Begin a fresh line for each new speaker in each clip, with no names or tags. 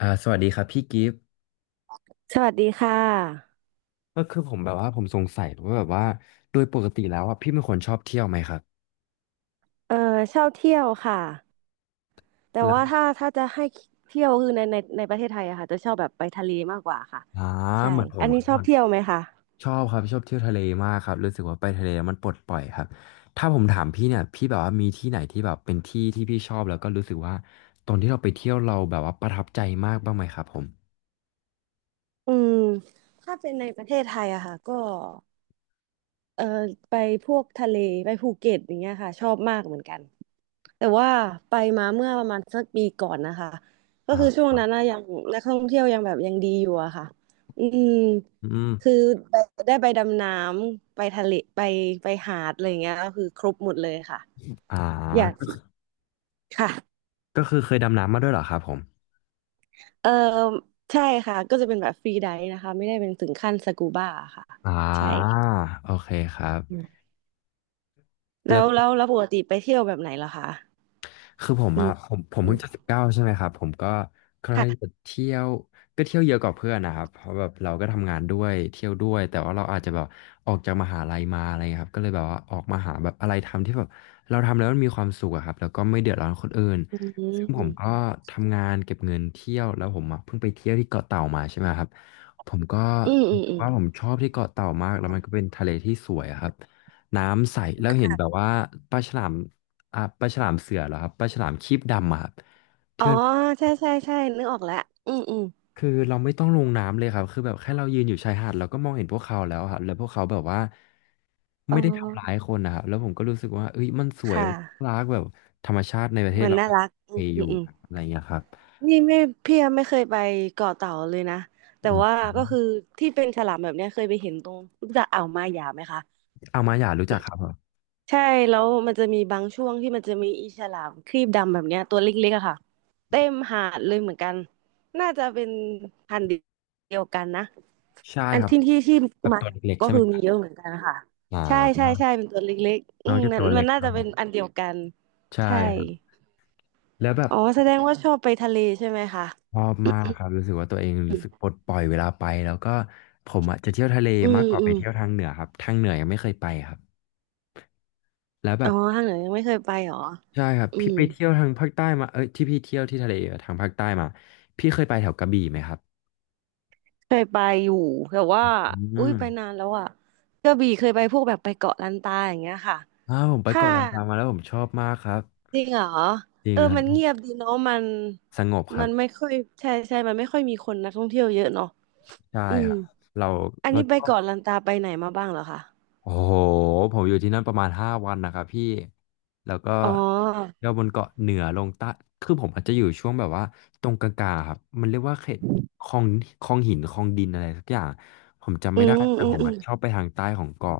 สวัสดีครับพี่กิฟต์
สวัสดีค่ะ
ก็คือผมแบบว่าผมสงสัยว่าแบบว่าโดยปกติแล้วอ่ะพี่เป็นคนชอบเที่ยวไหมครับ
เออชอบเที่ยวค่ะแต่
แล้ว
ว่าถ้าจะให้เที่ยวคือในประเทศไทยอะค่ะจะชอบแบบไปทะเลมากกว่าค่ะ
อ่า
ใช่
เหมือนผม
อัน
ค
นี้
รับ
ชอบ
มัน
เที่ยวไหมคะ
ชอบครับชอบเที่ยวทะเลมากครับรู้สึกว่าไปทะเลมันปลดปล่อยครับถ้าผมถามพี่เนี่ยพี่แบบว่ามีที่ไหนที่แบบเป็นที่ที่พี่ชอบแล้วก็รู้สึกว่าตอนที่เราไปเที่ยวเราแบบว่าประทับใจมากบ้างไหมครับผม
อืมถ้าเป็นในประเทศไทยอะค่ะก็เออไปพวกทะเลไปภูเก็ตอย่างเงี้ยค่ะชอบมากเหมือนกัน แต่ว่าไปมาเมื่อประมาณสักปีก่อนนะคะก็คือ
อ่า
ช่วงนั้นนะยังนักท่องเที่ยวยังแบบยังดีอยู่อะค่ะอืม
อืม
คือไปได้ไปดำน้ำไปทะเลไปหาดอะไรอย่างเงี้ยก็คือครบหมดเลยค่ะ
อ่า
อยาก
ก็คือ
ค่ะ
ก็คือเคยดำน้ำมาด้วยเหรอครับผม
เออใช่ค่ะก็จะเป็นแบบฟรีไดฟ์นะคะไม่ได้เป็นถึงขั้นสกูบ้าค่ะ
อ่า
ใช่
โอเคครับ
อืม
แล้
แล้
ว
วแล้วแล้วปกติไปเที่ยวแบบไหนเหรอคะ
คือผม
อื
อะ
ม
ผม
อื
เพิ่
ม
งจะ19ใช่ไหมครับผมก็ใครจะ
ค่ะ
เที่ยวก็เที่ยวเยอะกว่าเพื่อนนะครับเพราะแบบเราก็ทำงานด้วยเที่ยวด้วยแต่ว่าเราอาจจะแบบออกจากมหาลัยมาอะไรเงี้ยครับก็เลยแบบว่าออกมาหาแบบอะไรทำที่แบบเราทำแล้วมันมีความสุขอะครับแล้วก็ไม่เดือดร้อนคนอื่น
อื
ซึ่งผม
ม
ก็ทำงานเก็บเงินเที่ยวแล้วผมอะเพิ่งไปเที่ยวที่เกาะเต่ามาใช่ไหมครับผมก็
อืมอืมอืม
ว่าผมชอบที่เกาะเต่ามากแล้วมันก็เป็นทะเลที่สวยอะครับน้ำใสแล้วเห็นแบบ
ค่ะ
ว่าปลาฉลาม อ่ะปลาฉลามเสือเหรอครับปลาฉลามครีบดำอะครับ
อ๋
ที่
อ
มัน
ใช่นึกออกแล้วอืมอืม
คือเราไม่ต้องลงน้ำเลยครับคือแบบแค่เรายืนอยู่ชายหาดเราก็มองเห็นพวกเขาแล้วครับแล้วพวกเขาแบบว่า
อ๋อ
ไม่ได้ทำร้ายคนนะครับแล้วผมก็รู้สึกว่าเอ้ยมันส
ค
วยมัน
่ะ
น่ารักแบบธรรมชาติในประเทศ
มัน
เรา
น่ารักอื
เอ
ม
อ
อื
ยู่
มอืม
อะไรอย่างเงี้ยครับ
นี่ไม่พี่ยังไม่เคยไปเกาะเต่าเลยนะ
อื
แต่ว่า
ม
ก็คือที่เป็นฉลามแบบเนี้ยเคยไปเห็นตรงรู้จักอ่าวมาหยาไหมคะ
เอามาหยารู้จักครับผม
ใช่แล้วมันจะมีบางช่วงที่มันจะมีอีฉลามครีบดำแบบเนี้ยตัวเล็กๆอะค่ะเต็มหาดเลยเหมือนกันน่าจะเป็นพันธุ์เดียวกันนะ
ใช่
อัน
ครับ
ที่
แบบ
มา
ตัวเล็กๆ
ก็
ใช่ไหม
คือ
ค
มี
รับ
เยอะเหมือนกันค่ะ
อ่
ใช่ใช่
า
ใช่เป็นตัวเล็กๆอื
น้อง
ม
จะ
นั่
ตั
น
วเล็
มัน
ก
น่า
ครั
จะ
บ
เป็นอันเดียวกัน
ใช่
ใช่
ครับแล้วแบบ
อ๋อแสดงว่าชอบไปทะเลใช่ไหมคะ
ชอบมากครับรู้สึกว่าตัวเองรู้สึกปลดปล่อยเวลาไปแล้วก็ผมอ่ะจะเที่ยวทะเล
อื
มา
ม
กกว่า
อื
ไป
ม
เที่ยวทางเหนือครับทางเหนือยังไม่เคยไปครับแล้วแบ
อ๋อ
บ
ทางเหนือยังไม่เคยไปเหรอ
ใช่ครับ
อื
พี่
ม
ไปเที่ยวทางภาคใต้มาเอ้ยที่พี่เที่ยวที่ทะเลทางภาคใต้มาพี่เคยไปแถวกระบี่ไหมครับ
เคยไปอยู่แต่ว่า
อื
อุ้ย
ม
ไปนานแล้วอ่ะกระบี่เคยไปพวกแบบไปเกาะลันตาอย่างเงี้ยค่ะ
อ้าวผมไป
ค่ะ
เกาะลันตามาแล้วผมชอบมากครับ
จริงเหรอ
จริ
เอ
ง
อ
ครั
มันเงี
บ
ยบดีเนาะมัน
สงบครั
มั
บ
นไม่ค่อยใช่มันไม่ค่อยมีคนนักท่องเที่ยวเยอะเนาะ
ใช่
อื
ค
ม
รับเรา
อัน
เรา
นี้ไป
ชอบ
เกาะลันตาไปไหนมาบ้างเหรอคะ
โอ้โหผมอยู่ที่นั่นประมาณ5 วันนะครับพี่แล้วก็
อ๋อ
เที่ยวบนเกาะเหนือลงใต้คือผมอาจจะอยู่ช่วงแบบว่าตรงกลางๆครับมันเรียกว่าเขตคลองคลองหินคลองดินอะไรสักอย่างผมจำ
อื
ไม่ได้
ม
แต่
อื
ผ
ม
ม
อืม
อะชอบไปทางใต้ของเกาะ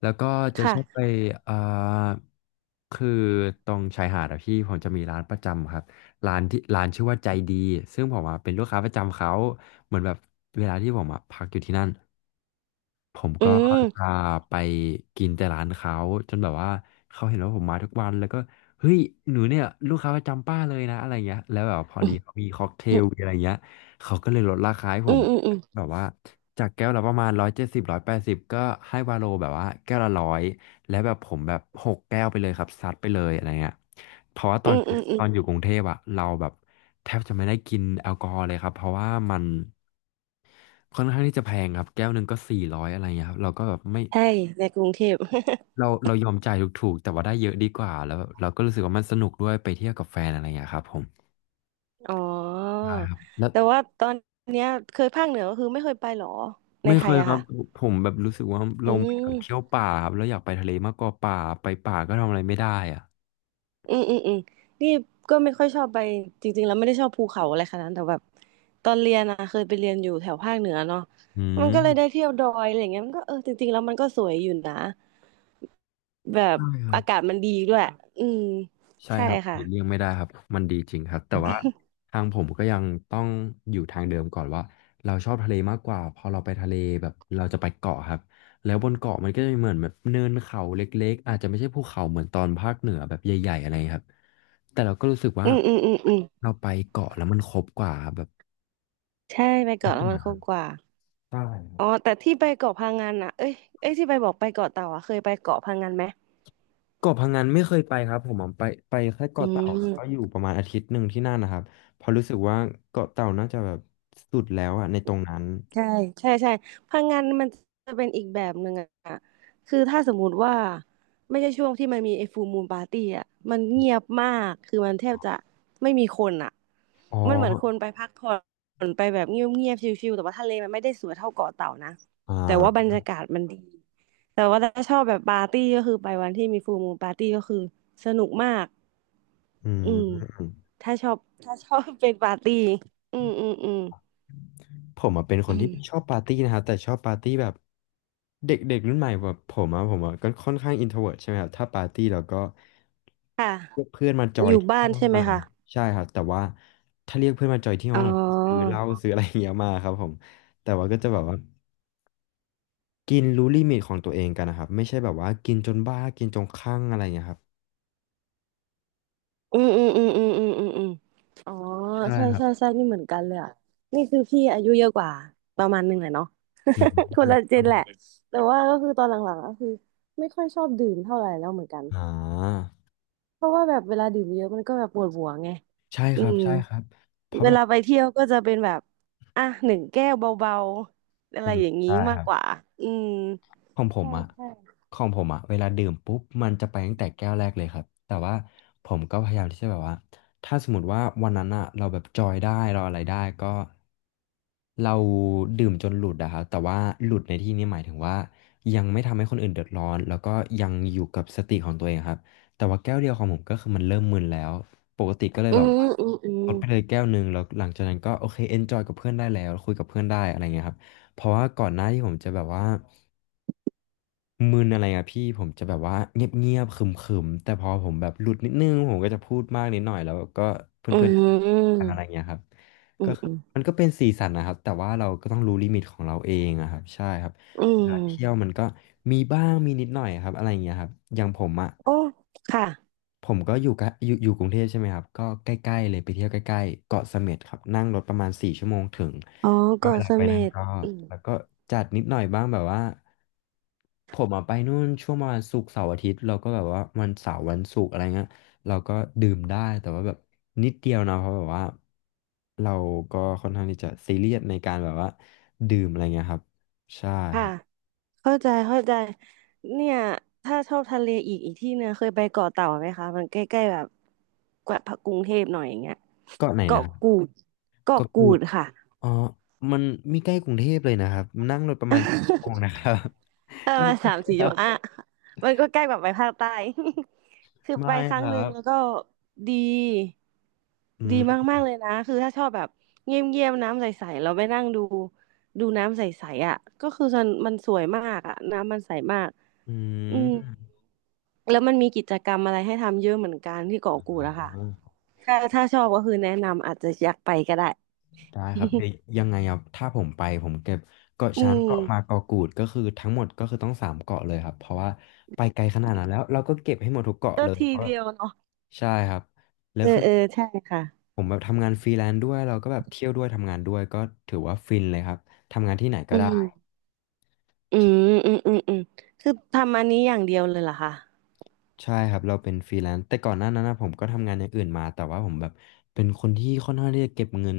แล้วก็จะชอบไป
ค่ะ
เอ่อคือตรงชายหาดอะพี่ผมจะมีร้านประจำครับร้านที่ร้านชื่อว่าใจดีซึ่งผมอะเป็นลูกค้าประจำเขาเหมือนแบบเวลาที่ผมอะพักอยู่ที่นั่น ผมก็
อืม
จะไปกินแต่ร้านเขาจนแบบว่าเขาเห็นว่าผมมาทุกวันแล้วก็เฮ้ยหนูเนี่ยลูกค้าประจำป้าเลยนะอะไรเงี้ยแล้วแบบพอดีเขา
อ
มีค็อกเทลมีอะไรเงี้ยเขาก็เลยลดราคาให้ผ
ื
ม
มอืมอืม
แบบว่าจากแก้วละประมาณ170180ก็ให้วาโลแบบว่าแก้วละร้อยแล้วแบบผมแบบ6 แก้วไปเลยครับซัดไปเลยอะไรเงี้ยเพราะว่าต
อื
อน
มอืมอื
ต
ม
อนอยู่กรุงเทพอะเราแบบแทบจะไม่ได้กินแอลกอฮอล์เลยครับเพราะว่ามัน ค่อนข้างที่จะแพงครับแก้วหนึ่งก็400อะไรเงี้ยครับเราก็แบบไม่
ใช่ในกรุงเทพ
เรายอมจ่ายถูกๆแต่ว่าได้เยอะดีกว่าแล้วเราก็รู้สึกว่ามันสนุกด้วยไปเที่ยวกับแฟนอะไรเงี้ยครับผม
อ๋อ
ใช่ครับแล้ว
แต่ว่าตอนเนี้ยเคยภาคเหนือก็คือไม่เคยไปเหรอใน
ไม่
ไท
เค
ย
ย
อะ
ครับ
ค่ะ
ผมแบบรู้สึกว่า
อื
เราไม่อยา
ม
กเที่ยวป่าครับเราอยากไปทะเลมากกว่าป่าไปป่าก็ทำอะไรไม่ได้อ่ะ
อืมอืมอืมนี่ก็ไม่ค่อยชอบไปจริงๆแล้วไม่ได้ชอบภูเขาอะไรขนาดนั้นแต่แบบตอนเรียนอะเคยไปเรียนอยู่แถวภาคเหนือเนาะ
อื
มันก็เลยได้
ม
เที่ยวดอยอะไรอย่างเงี้ยมันก็เออจริงๆแล้วมันก็สวยอยู่นะ แบบ
ใช่ครับ
อากาศมันดีด้วย อืม
ใช่
ใช่
ครับห
ค่ะ
ลีกเลี่ยงไม่ได้ครับมันดีจริงครับแต่ว่าทางผมก็ยังต้องอยู่ทางเดิมก่อนว่าเราชอบทะเลมากกว่าพอเราไปทะเลแบบเราจะไปเกาะครับแล้วบนเกาะมันก็จะมีเหมือนแบบเนินเขาเล็กๆอาจจะไม่ใช่ภูเขาเหมือนตอนภาคเหนือแบบใหญ่ๆอะไรครับแต่เราก็รู้สึกว่า
อืมอืมอืมอืม
เราไปเกาะแล้วมันครบกว่าแบบ
ใช่ไป
ทุ
เกาะ
ก
แล้ว
อ
มั
ย่า
น
งค
คุ้
รั
ม
บ
กว่า
ใช่ครับ
อ๋อ แต่ที่ไปเกาะพะงันอ่ะเอ้ยเอ้ยที่ไปบอกไปเกาะเต่าอ่ะเคยไปเกาะพะงันไหม
เกาะพังงานไม่เคยไปครับผมอะไปแค่
อื
เกาะเต่าแล้วก็
ม
อยู่ประมาณอาทิตย์หนึ่งที่นั่นนะครับเพอราะรู้สึกว่าเกาะเต่าน่าจะแบบสุดแล้วอะในตรงนั้น
ใช่ใช่พลังงานมันจะเป็นอีกแบบหนึ่งอะคือถ้าสมมุติว่าไม่ใช่ช่วงที่มันมีไอ้ฟูลมูนปาร์ตี้อะมันเงียบมากคือมันแทบจะไม่มีคนอะ
อ๋อ
มันเหมือนคนไปพักผ่อนไปแบบเงียบเงียบชิลๆแต่ว่าทะเลมันไม่ได้สวยเท่าเกาะเต่านะ
อ
แต่ว่า
่า
บรรยากาศมันดีแต่ว่าถ้าชอบแบบปาร์ตี้ก็คือไปวันที่มีฟูลมูนปาร์ตี้ก็คือสนุกมาก
อื
อืม
ม
ถ้าชอบถ้าชอบเป็นปาร์ตี้อืมอืมอืม
ผมเป็นคนที่ ชอบปาร์ตี้นะครับแต่ชอบปาร์ตี้แบบเด็กเด็กรุ่นใหม่แบบผมก็ค่อนข้างอินโทรเวิร์ตใช่ไหมครับถ้าปาร์ตี้เราก็
ค่ะ
เรียกเพื่อนมาจอ
อ
ย
ยู่
ที่
บ้า
ห้อ
น
ง
ใช่ไหม
อะไร
คะ
นะใช่ครับแต่ว่าถ้าเรียกเพื่อนมาจอยที่ห้
อ๋
อ
อ
งเราก็ซื้อเหล้าซื้ออะไรอย่างเงี้ยมาครับผมแต่ว่าก็จะแบบว่ากินรู้ลิมิตของตัวเองกันนะครับไม่ใช่แบบว่ากินจนบ้ากินจนคลั่งอะไรอย่างเงี้ยครับ
อืมอืมอืมอืมอืมอืมอืมอ๋อ
ใช่
ใช่
ครับ
ใช่ใช่นี่เหมือนกันเลยอ่ะนี่คือพี่อายุเยอะกว่าประมาณหนึ่งเลยเนาะ
อืม
คนละเจ
ครั
น
บผ
แหละ
ม
แต่ว่าก็คือตอนหลังๆก็คือไม่ค่อยชอบดื่มเท่าไหร่แล้วเหมือนกัน
อ่า
เพราะว่าแบบเวลาดื่มเยอะมันก็แบบปวดหัวไง
ใช่
อื
ครับ
ม
ใช่ครับเพราะ
เว
แบบ
ลาไปเที่ยวก็จะเป็นแบบอ่ะหนึ่งแก้วเบาๆอะ
อื
ไร
ม
อย่างนี้
ได้ค
มาก
รับ
กว่าอืม
ของผม
ใช่
อะ
ใช่
ของผมอะเวลาดื่มปุ๊บมันจะไปตั้งแต่แก้วแรกเลยครับแต่ว่าผมก็พยายามที่จะแบบว่าถ้าสมมติว่าวันนั้นอะเราแบบจอยได้เราอะไรได้ก็เราดื่มจนหลุดอะครับแต่ว่าหลุดในที่นี้หมายถึงว่ายังไม่ทำให้คนอื่นเดือดร้อนแล้วก็ยังอยู่กับสติของตัวเองครับแต่ว่าแก้วเดียวของผมก็คือมันเริ่มมึนแล้วปกติก็เลย
อื
แบบ
ม
ว่า
อืมอืม
ลดไปเลยแก้วหนึ่งแล้วหลังจากนั้นก็โอเคเอนจอยกับเพื่อนได้แล้วคุยกับเพื่อนได้อะไรเงี้ยครับเพราะว่าก่อนหน้าที่ผมจะแบบว่า มึนอะไรอะพี่ผมจะแบบว่าเงียบๆขรึมๆแต่พอผมแบบหลุดนิดนึงผมก็จะพูดมากนิดหน่อยแล้วก็
อื
เพื่อ
ม
นๆก
อืม
ันอะไรเงี้ยครับ
อื
ก็คือ
ม
มันก็เป็นสีสันนะครับแต่ว่าเราก็ต้องรู้ลิมิตของเราเองอะครับใช่ครับ
อื
เว
ม
ลาเที่ยวมันก็มีบ้างมีนิดหน่อยครับอะไรเงี้ยครับอย่างผมอะ
โอ้ ค่ะ
ผมก็อยู่กรุงเทพใช่ไหมครับก็ใกล้ๆเลยไปเที่ยวใกล้ๆเกาะเสม็ดครับนั่งรถประมาณ4 ชั่วโมงถึง
อ๋อ
ก็เว
เกาะ
ลา
เส
ไป
ม็
นั้น
ด
ก็
อืม
แล้วก็จัดนิดหน่อยบ้างแบบว่าผมอะไปนู่นช่วงประมาณศุกร์เสาร์อาทิตย์เราก็แบบว่าวันเสาร์วันศุกร์อะไรเงี้ยเราก็ดื่มได้แต่ว่าแบบนิดเดียวนะเพราะแบบว่าเราก็ค่อนข้างที่จะซีเรียสในการแบบว่าดื่มอะไรเงี้ยครับใช่ค
ค่ะ
รับ
เข้าใจ เข้าใจ เนี่ย ถ้าชอบทะเลอีกอีกที่เนี่ย เคยไปเกาะเต่าไหมคะ มันใกล้ๆแบบกว่ากรุงเทพหน่อยอย่างเงี้ย
เก็ไหนนะ
เกาะ
ครับ
กูด
เก็
เกาะกู
พูด
ดค่ะ
อ๋อมันมีใกล้กรุงเทพเลยนะครับนั่งรถประมาณ7 ชั่วโมงนะค รับ
เออ
ไม่
มา
ใก
สา
ล้
มสี่
ค
จัง
รั
ห
บ
วัดอ่ะมันก็ใกล้แบบไปภาคใต้ คือไป
ไม่
ค
ค
รั้งห
รั
นึ่ง
บ
แล้วก็ดี
อื
ดี
ม
มากๆเลยนะคือถ้าชอบแบบเงียบๆน้ำใสๆเราไปนั่งดูดูน้ำใสๆอ่ะก็คือมันมันสวยมากอ่ะน้ำมันใสมาก
อื
อืม
ม
แล้วมันมีกิจกรรมอะไรให้ทำเยอะเหมือนกันที่เกาะกูดอะค่ะ
อ๋อ
ถ้าถ้าชอบก็คือแนะนำอาจจะอยากไปก็ได้
ได้ครับเดี๋ยวยังไงอ่ถ้าผมไปผมเก็บเกาะ
อื
ช้าง
ม
เกาะมาเกาะกูดก็คือทั้งหมดก็คือต้อง3 เกาะเลยครับเพราะว่าไปไกลขนาดนั้นแล้วเราก็เก็บให้หมดทุกเกาะ
ก็
เลย
ที
เพราะ
เดียวเนาะ
ใช่ครับแล้
เอ
ว
อ
คือ
เออใช่ค่ะ
ผมแบบทำงานฟรีแลนซ์ด้วยเราก็แบบเที่ยวด้วยทำงานด้วยก็ถือว่าฟินเลยครับทำงานที่ไหนก็
อื
ได้
ม อืมอืมอืมอืมคือทำอันนี้อย่างเดียวเลยเหรอคะ
ใช่ครับเราเป็นฟรีแลนซ์แต่ก่อนหน้านั้นนะผมก็ทำงานอย่างอื่นมาแต่ว่าผมแบบเป็นคนที่ค่อนข้างที่จะเก็บเงิน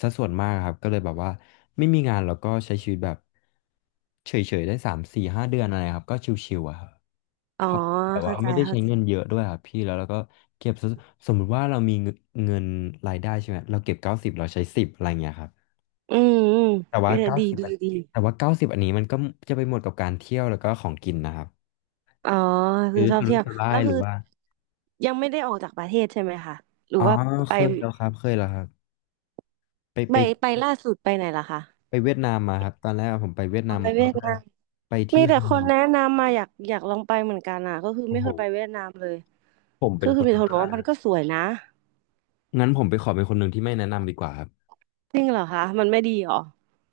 สัดส่วนมากครับก็เลยแบบว่าไม่มีงานเราก็ใช้ชีวิตแบบเฉยๆได้3-4-5 เดือนอะไรครับก็ชิวๆอะครับ
อ๋อ
เพราะแบบว่า
เข้าใจ
ไม่ได้
เข้า
ใช้
ใจ
เงินเยอะด้วยครับพี่แล้วเราก็เก็บสัดสมมุติว่าเรามีเงินรายได้ใช่ไหมเราเก็บเก้าสิบเราใช้สิบอะไรเงี้ยครับ
อืมอืม
แต่
เอ
ว่า
อ
เก้า
ดี
สิบ
ดีดี
แต่ว่าเก้าสิบอันนี้มันก็จะไปหมดกับการเที่ยวแล้วก็ของกินนะครับ
อ๋อคือ
ซื้อ
ชอ
สุ
บ
รุ่
เที่
ย
ยว
สุร่า
แล้
ย
ว
ห
คื
รื
อ
อว่า
ยังไม่ได้ออกจากประเทศใช่ไหมคะหรื
อ๋
อ
อ
ว่าไป
เคยแล้วครับเคยแล้วครับไป
ไป
ไป
ไปล่าสุดไปไหนล่ะคะ
ไปเวียดนามมาครับตอนแรกผมไปเวียด
อ๋
นา
อ
ม
ไป
มาร
เวี
อ
ยด
บแร
นา
ก
ม
ไปที่
มีแต่
ฮั
คน
น
แนะนำมาอยากลองไปเหมือนกันอ่ะก็คือ
โอ้
ไม่
โห
เคยไปเวียดนามเลย
ผมเป็
คือ
นค
คือมีแต่ค
น
นบอกว่ามันก็สวยนะ
งั้นผมไปขอเป็นคนหนึ่งที่ไม่แนะนำดีกว่าครับ
จริงเหรอคะมันไม่ดีเหรอ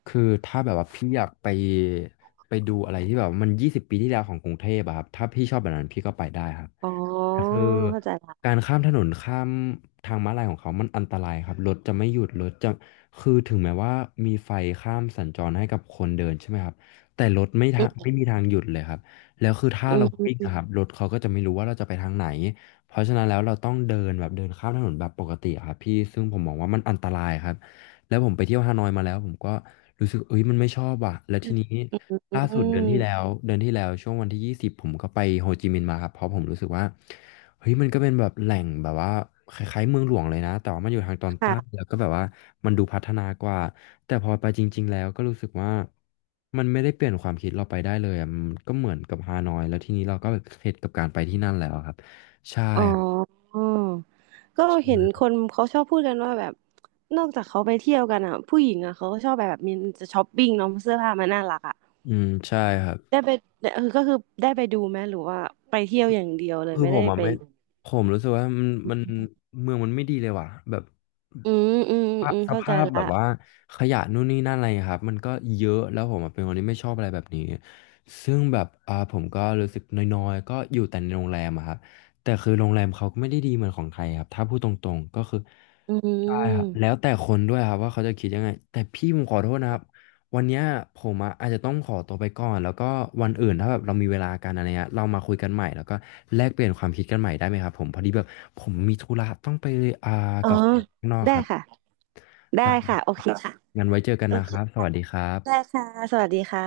คือถ้าแบบว่าพี่อยากไปไปดูอะไรที่แบบว่ามัน20 ปีที่แล้วของกรุงเทพอะครับถ้าพี่ชอบแบบนั้นพี่ก็ไปได้ครับ
อ๋อ
คือ
เข้าใจละ
การข้ามถนนข้ามทางม้าลายของเขามันอันตรายครับรถจะไม่หยุดรถจะคือถึงแม้ว่ามีไฟข้ามสัญจรให้กับคนเดินใช่ไหมครับแต่รถไม่
อื
ทางไม่
ม
มีทางหยุดเลยครับแล้วคือถ้า
อื
เราวิ่ง
ม
นะครับรถเขาก็จะไม่รู้ว่าเราจะไปทางไหนเพราะฉะนั้นแล้วเราต้องเดินแบบเดินข้ามถนนแบบปกติอะครับพี่ซึ่งผมมองว่ามันอันตรายครับ แล้วผมไปเที่ยวฮานอยมาแล้วผมก็รู้สึกเอ้ยมันไม่ชอบอ่ะแล้วทีนี้
อืมอืม
ล่า
อื
สุด
ม
เดือนที่แล้วเดือนที่แล้วช่วงวันที่ 20ผมก็ไปโฮจิมินห์มาครับเพราะผมรู้สึกว่าเฮ้ยมันก็เป็นแบบแหล่งแบบว่าคล้ายๆเมืองหลวงเลยนะแต่ว่ามันอยู่ทางตอนใต้แล้
ค่ะ
วก็แบบว่ามันดูพัฒนากว่าแต่พอไปจริงๆแล้วก็รู้สึกว่ามันไม่ได้เปลี่ยนความคิดเราไปได้เลยอะมันก็เหมือนกับฮานอยแล้วทีนี้เราก็เข็ดกับการไปที่นั่นแล้วครับใช่
อ๋อก็เห็นคนเขาชอบพูดกันว่าแบบนอกจากเขาไปเที่ยวกันอ่ะผู้หญิงอ่ะเขาก็ชอบแบบมีจะช้อปปิ้งเนาะเสื้อผ้ามันน่ารักอ่ะ
อืมใช่ครับ
ได้ไปเออก็คือได้ไปดูไหมหรือว่าไปเที่ยวอย่างเดียวเลย
คือ
ไม่
ผ
ได้
มอ่ะ
ไป
ไม่ผมรู้สึกว่ามันเมืองมันไม่ดีเลยว่ะแบบ
อืมอืมอืม
ส
เข้าใจ
ภาพแบ
ละ
บว่าขยะนู่นนี่นั่นอะไรครับมันก็เยอะแล้วผมอะเป็นคนที่ไม่ชอบอะไรแบบนี้ซึ่งแบบผมก็รู้สึกน้อยๆก็อยู่แต่ในโรงแรมอะครับแต่คือโรงแรมเขาก็ไม่ได้ดีเหมือนของไทยครับถ้าพูดตรงๆก็คือ
อื
ใช่ครับแล้ว
ม
แต่คนด้วยครับว่าเขาจะคิดยังไงแต่พี่ผมขอโทษนะครับวันเนี้ยผมอะอาจจะต้องขอตัวไปก่อนแล้วก็วันอื่นถ้าแบบเรามีเวลากันอะไรเงี้ยเรามาคุยกันใหม่แล้วก็แลกเปลี่ยนความคิดกันใหม่ได้ไหมครับผมพอดีแบบผมมีธุระต้องไปอ่า
อ๋อ
กับแฟนข้างนอก
ได้
ครับ
ค่ะได้ค่ะ
ได้
โอเคค่ะ
งั้นไว้เจอกัน
โอ
นะ
เค
ครับส
ค่ะ
วัสดีครั
ได้
บ
ค่ะสวัสดีค่ะ